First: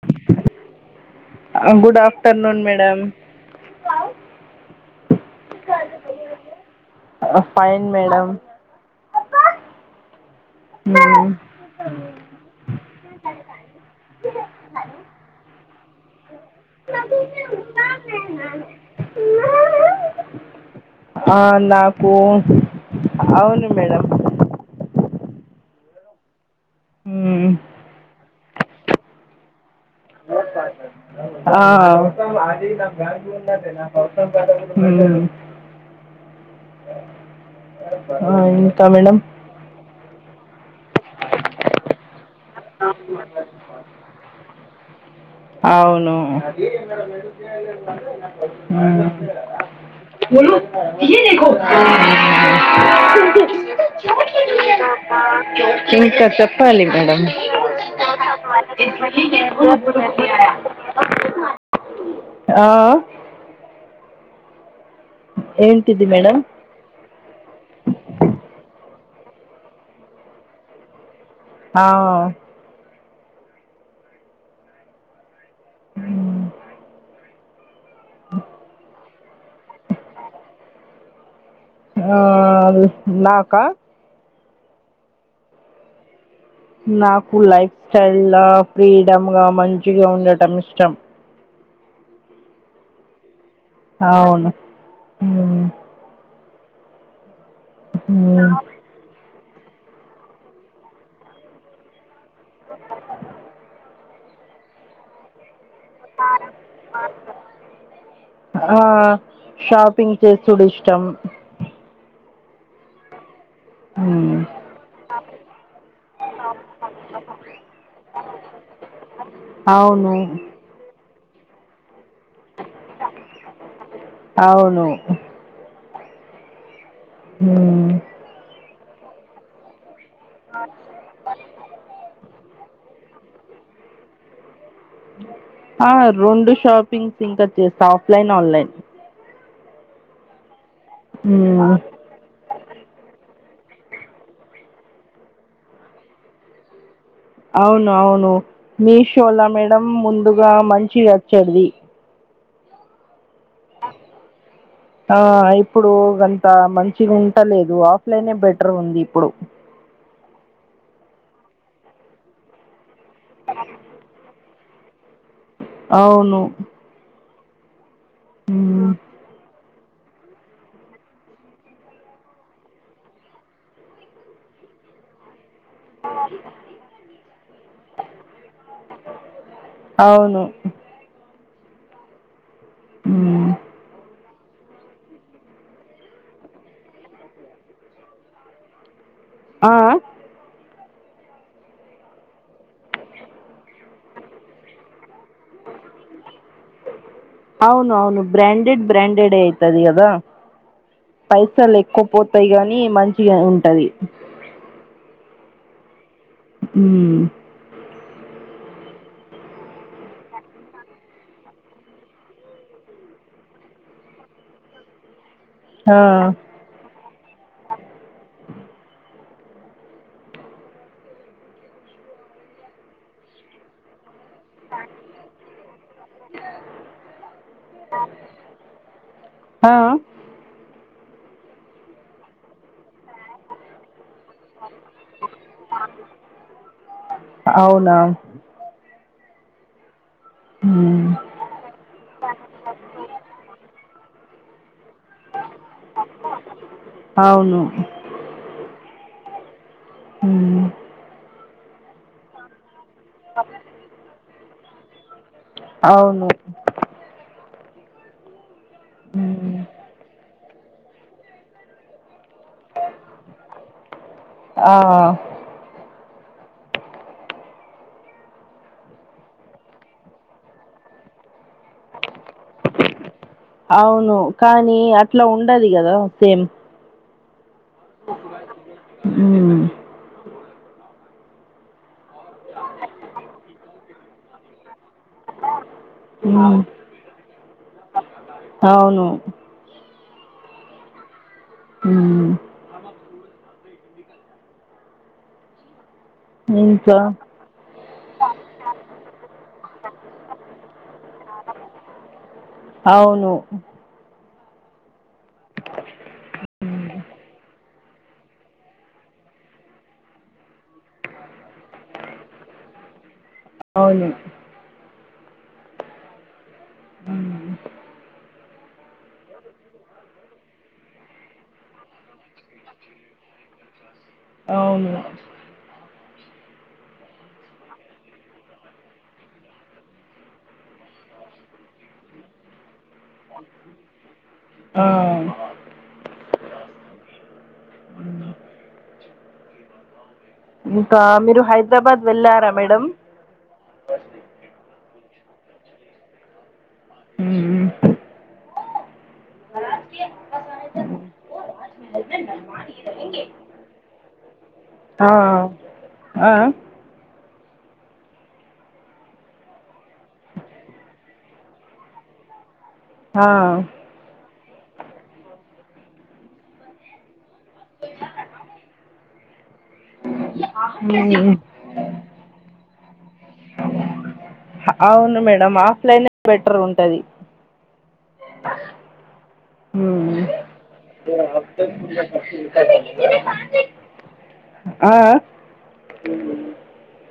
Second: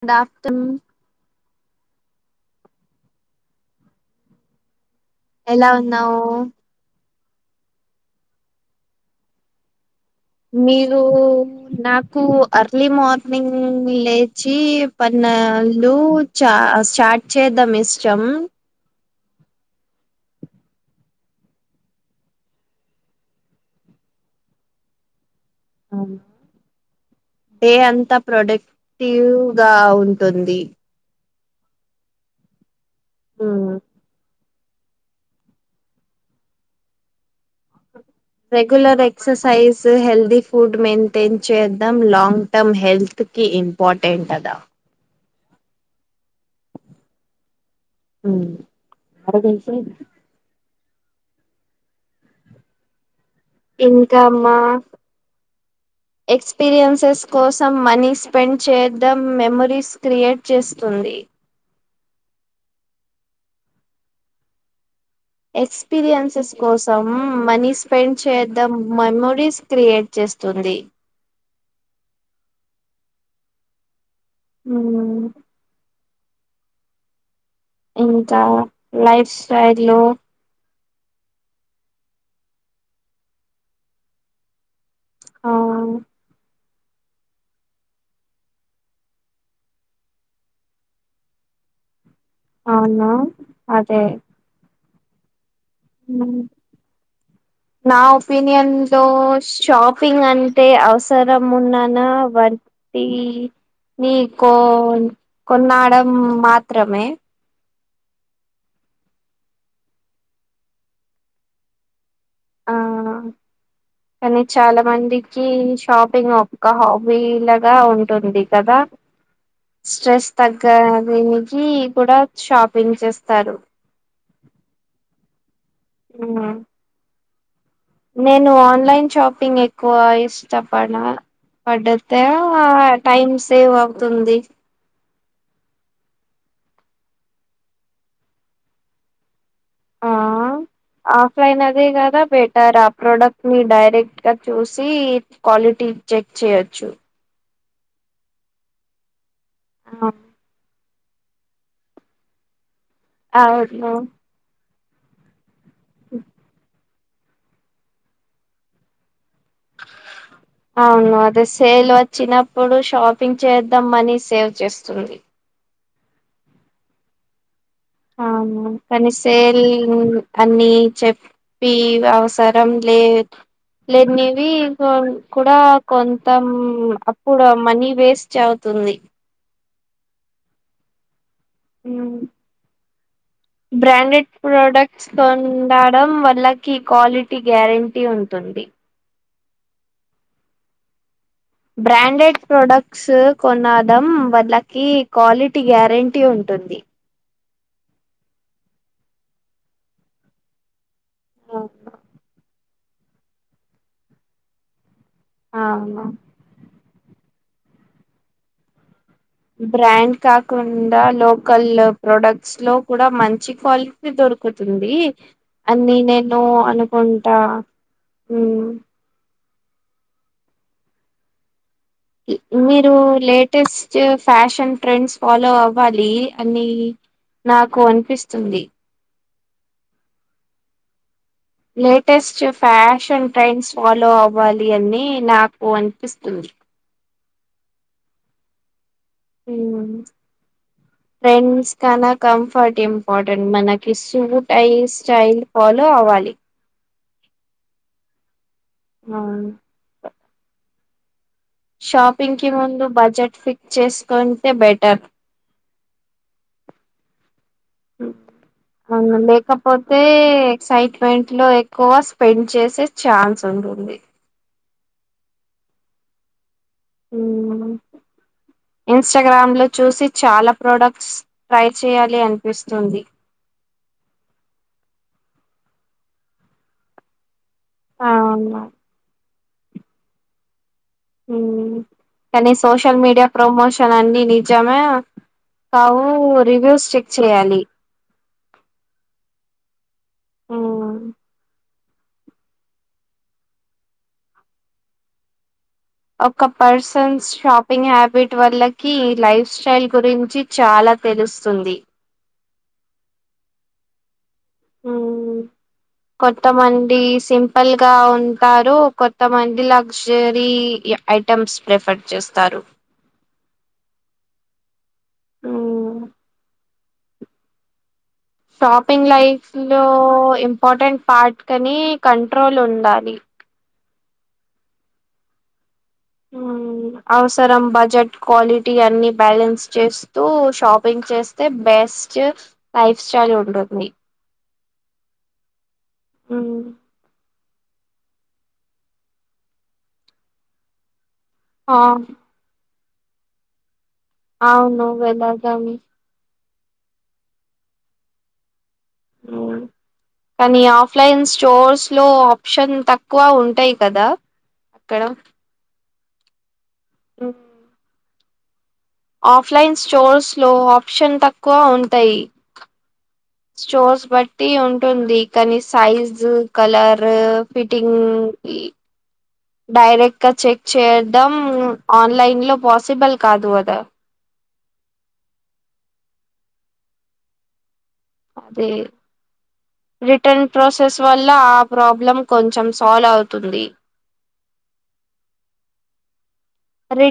Good afternoon good afternoon madam ఎలా ఉన్నావు ఆ ఫైన్ మేడంమ్ మీరు నాకు అర్లీ మార్నింగ్ లేచి పన్న ళు చా స్టార్ట్ చేద్దాం ఇష్టం ఆ నాకు అవును మేడంమ్ అవును ఏ అంత ప్రొడక్టివ్ గా ఉంటుంది అస అది నా గద మ్మ్. నాస [inaudible] ఉం ఇంకా regular madam exercise healthy food maintain చేద్దాం లాంగ్ టర్మ్ హెల్త్కి ఇంపార్టెంట్ కదా అవును హు ఇ దకుో ఇంకా మా ఇంకా చెప్పాలి మేడం ఎక్స్పీరియన్సెస్ కోసం మనీ స్పెండ్ చేద్దాం మెమోరీస్ క్రియేట్ చేస్తుంది ఆ మేడం ఎక్స్పీరియన్సెస్ కోసం మనీ స్పెండ్ చేద్దాం మెమొరీస్ క్రియేట్ చేస్తుంది ఆ ఉ ఇంకా లైఫ్ స్టైల్ ఆ ఆ నాకు లైఫ్ స్టైల్ ల ఫ్రీడమ్గ మంచిగా ఉండటం ఇష్టం అవునా అదే అవును నా మ్మ్ ఒపీనియన్ లో షాపింగ్ అంటే అవసరం ఉన్నాన వట్టి నీ కో కొన్నాడం మాత్రమే ఆ షాపింగ్ చేసుడు ఇష్టం ఆ మ్మ్ కానీ చాల మందికి షాపింగ్ ఒక హాబీ లాగ ఉంటుంది కదా అవును స్ట్రెస్ తగ్గ నికి కూడ షాపింగ్ చేస్తారు అవును ఆ హు నేను ఆన్లైన్ షాపింగ్ ఎక్కువ ఇష్ట పడితే ఆ టైమ్ సేవ్ అవుతుంది ఆ రెండు షాపింగ్స్ ఇంకా చేస్తా ఆఫ్లైన్ ఆన్లైన్ ఆ ఆఫ్లైన్ మ్మ్ అదే కదా బెటర్ ఆ ప్రోడక్ట్ మీ డైరెక్ట్గా చూసి క్వాలిటీ చెక్ చేయొచ్చు అవును అవును మీ షోల మేడం ముందుగా మంచి [unintelligible] అవును ఆ ఇప్పుడు అంత మంచిగా ఉంటలేదు ఆఫ్లైనే బెటర్ ఉంది ఇప్పుడు అవును అదే సేల్ వచ్చినప్పుడు షాప్ షాపింగ్ చేద్దాం మనీ సేవ్ చేస్తుంది అవును అను మ్మ్ కానిసేల్ అన్ని చెప్పి అవసరం లే లేనివి [unintelligible] కూడ కొంతం అప్పుడు మనీ వేస్ట్ అవుతుంది అవును ఉమ్, బ్రాండెడ్ ప్రొడక్ట్స్ కొండడం వాల్లకి క్వాలిటీ గ్యారెంటీ ఉంటుంది. ఆ బ్రాండెడ్ ప్రొడక్ట్స్ కొనడం వాళ్ళకి క్వాలిటీ గ్యారంటీ ఉంటుంది. అవును అవును బ్రాండెడ్ బ్రాండెడే అవుతాది కదా పైసలు ఎక్కువ పోతాయి గాని మంచిగా ఉంటాది. హా ఆ ఉ బ్రాండ్ కాకుండా లోకల్ ప్రొడక్ట్స్ లో కూడా మంచి క్వాలిటీ దొరుకుతుంది. దొరుకుతుంది అని ఆ నేను అనుకుంటా మీరు లేటెస్ట్ ఫ్యాషన్ ట్రెండ్స్ ఫాలో అవ అవ్వాలి అని నాకు అనిపిస్తుంది. ఆ లేటెస్ట్ ఫ్యాషన్ ట్రెండ్స్ ఫాలవు అవ్వాలి అని నాకు అనిపిస్తుంది. అవునా మ్ ఉమ్, ఫ్రెండ్స్ కన్నా కంఫర్ట్ ఇంపార్టెంట్ మనకి స్టై స్టైల్ ఫాలో అవ్వాలి. అవును అవును మ్ షాపింగ్ కి ముందు బడ్జెట్ ఫిక్స్ చేసుకుంటే బెటర్. అవును అవును. ఉమ్, లేకపోతే ఎక్సైట్మెంట్ లో ఎక్కువ స్పెండ్ చేసే ఛాన్స్ ఉంటుంది. ఆ మ్ ఇన్స్టాగ్రామ్ లో చూసి చాలా ప్రాడక్ట్స్ ట్రై చేయాలి అనిపిస్తుంది. అవును. కానీ అట్లా ఉండది కదా సేమ్. అవును [unintelligible] కానీ సోషల్ మీడియా ప్రమోషన్ అన్నీ నిజమే కావు ఉమ్, రివ్యూస్ చెక్ చెయ్యాలి. అవును మ్ మ్ ఒక ఇంకా పర్సన్స్ షాపింగ్ హ్యాబిట్ వాల్లకి లైఫ్ స్టైల్ గురించి చాలా తెలుస్తుంది. అవును మ్ కొంతమంది సింపుల్ గా ఉంటారు. కొంతమంది లగ్జరీ గా ఉంటారు. ఐటమ్స్ ప్రిఫర్ చేస్తారు. అవును ఉమ్ మ్ షాపింగ్ లైఫ్ లో ఇంపార్టెంట్ పార్ట్ కానీ కంట్రోల్ ఉండాలి. అవును ఆ అవసరం బడ్జెట్ క్వాలిటీ అన్ని బ్యాలెన్స్ చేస్తూ షాపింగ్ చేస్తే బే బెస్ట్ లైఫ్ స్టైల్ వుంటుంది ఆ ఉమ్ ఇంకా మీరు ఆ హైదరాబాద్ వెళ్ళారా మేడం అవును వెేళదామ్ ఆ కానీ ఆఫ్లైన్ స్టోర్స్ లో ఆప్షన్ తక్కువ ఉంటాయి కదా అక్కడ ఆ ఆ ఉ ఆఫ్లైన్ స్టోర్స్ లో ఆప్షన్ తక్కువ ఉంటాయి ఆ స్టోర్స్ బట్ బట్టి ఉంటుంది కానీ సైజు కలర్ ఫిట్టింగ్ డైరెక్ట్ కా చెక్ చేయడం ఆన్లైన్ లో పాసిబుల్ కాదు కదా అవును మేడం ఆఫ్లైన్ ఎ బెటర్ ఉంటది అదే రిటర్న్ ప్రాసెస్ వల్ల ఆ ప్రాబ్లం కొంచెం సాల్వ్ అవుతుంది ఆ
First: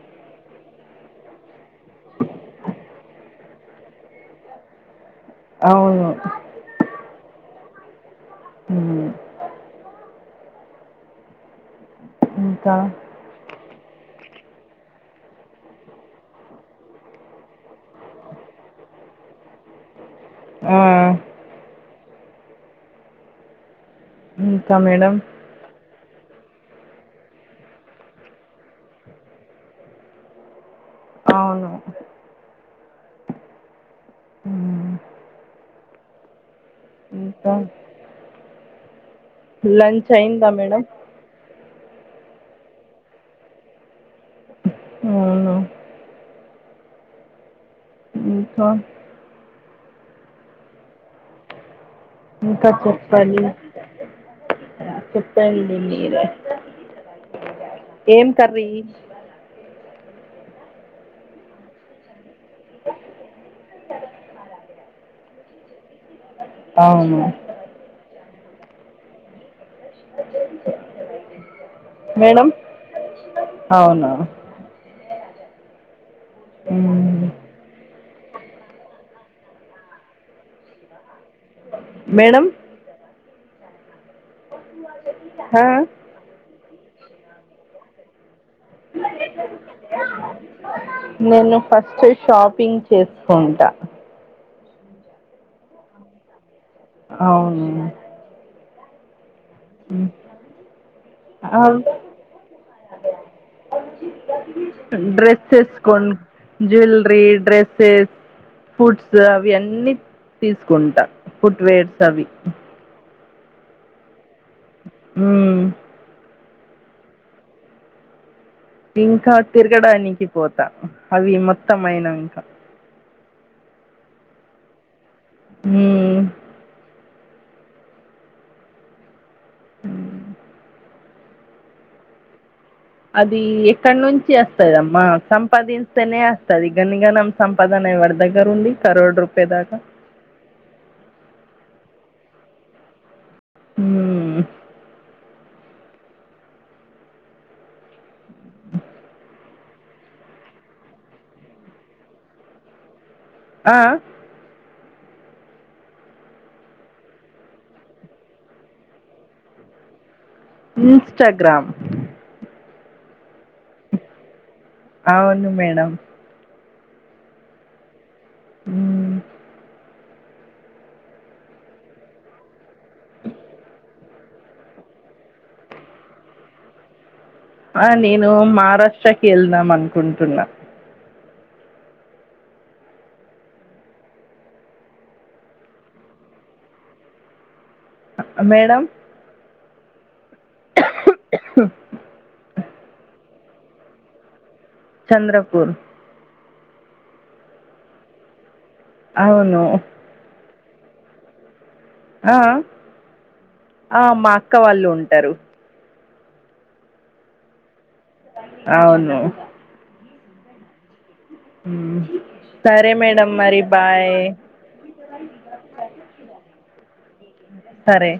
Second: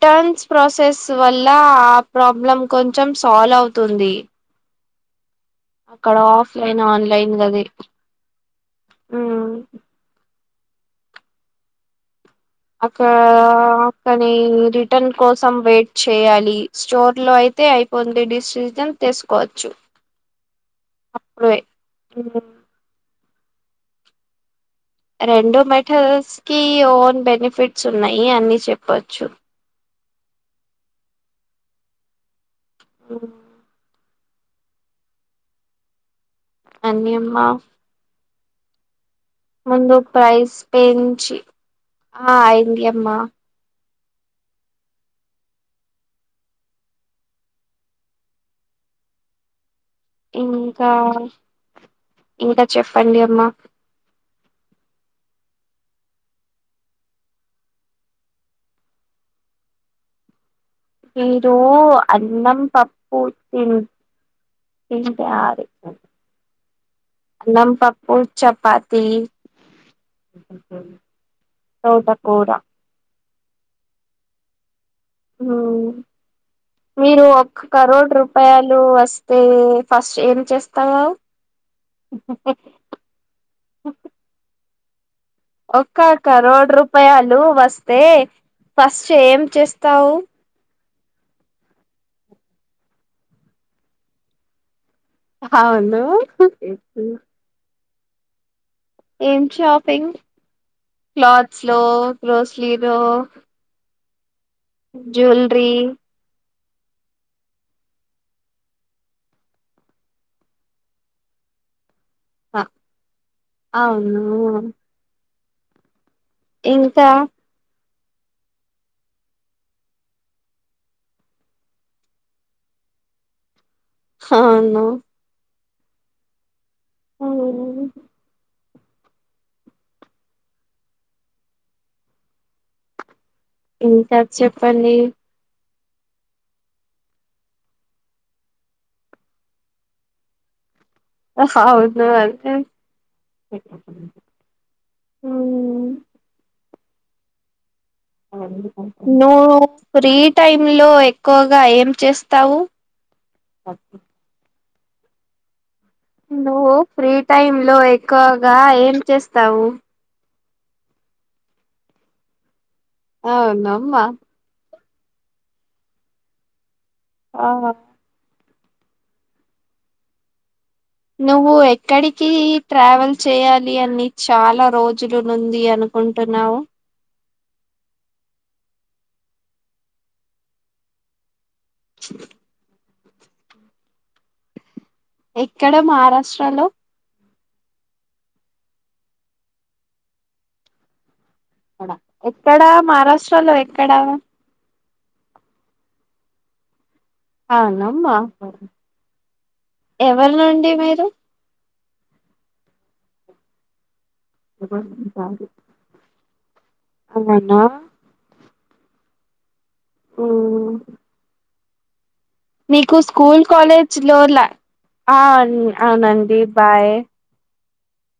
రిటర్న్స్ ప్రాసెస్ వల్ల ఆ ప్రాబ్లం కొంచెం సాల్వ్ అవుతుంది అవును అక్కడ ఆఫ్లైన్ ఆన్లైన్ గది ఉ ఉమ్ ఇంకా అక్కడా కానీ రిటర్న్ కోసం వెయిట్ చేయాలి స్టోర్ లో అయితే అయిపోంది డిసిజన్ తిసుకోచ్చు ఆ ఉ ఇఇంకా మేడం టల్స్ కి ఓన్ బెనిఫిట్స్ ఉన్నాయి అని చెప్పచ్చు అవును ఓ ఉ అన్నీ అమ్మా ముందు లంచ్ అయిందా ప్రైస్ మేడం పేంచి ఆ అయింది అమ్మా అవునా ఇ స ఇంకా ఇంకా చెప్పండి అమ్మ చెప్పండి మీరే ఏమ్ కర్రీ మీరు అన్నం పప్పుూ తి తింటారీ అవును అన్నం పప్పు చెపాతి తోటకూర మేడం అవునా ఆ అవును మీరు మ్మ్. ఒక్క రోడ్రూ పాలు వస్తు ఫస్ట్ ఏం చేస్తావా మేడం ఆ, ఒక్క క రోడ్ రూపాయాల్లు వస్తే ఫస్ట్ ఏం చేస్తావు నేను ఫస్ట్ షాపింగ్ చేస్కుంటా అవ్ను అవును ఏం మ్మ్. షాపింగ్ ఆ, క్లాత్స్ లో గ్రోసలీలో డ్రెస్సెస్ కొన్ జ్యువెల్రీ డ్రెస్సెస్ ఫుడ్స్ అవి అన్నీ తీస్కుంటా ఫుట్ వేర్స్ అవి అవును మ్మ్ ఇంకా ఇంకా తిర్గడానికి పోతా అవి మొత్తమైయనంక హాను హ్మ్ అవునా హ్మ్ అది ఎక్కడ్ ఇంకా నుంచి చెప్పండి వస్తదమ్మా సంపాదిం అస్తది గన్నిగానం సంపాదన ఎవ్వడి దగ్గరుంది కరోడ్ రూపాయ దాకా అహౌను అండి హ్మ్ నో ఫ్రీ టైమ్ లో ఎక్కువగా ఏం చేస్తావు ఆ నువ్వు ఫ్రీ టైమ్ లో ఎక్కువగా ఏం చేస్తావు ఇన్స్టాగ్రామ్ ఔనమ్మ అవును మేడం ఆ మ్మ్ నువ్వు ఎక్కడికి ట్రావెల్ చేయాలి అని చాలా రోజులు నుంది అనుకుంటున్నావు ఆ నేను మారాష్ట్రకి ఎళ్దాం అనుకుంటున్నా ఎక్కడ మారాష్ట్ర లో మేడం ఎక్కడా మారాష్ట్రలో ఎక్కడా చంద్రపూర్ ఆ నమ్మ అవును మీరు ఆ ఆ ఆ మా అక్క వాళ్ళు ఉంటరు అవునా అవును ఆ ఉ మీకు స్కూల్ కాలేజ్ లో లా ఆ అవునండి బాయ్ సరే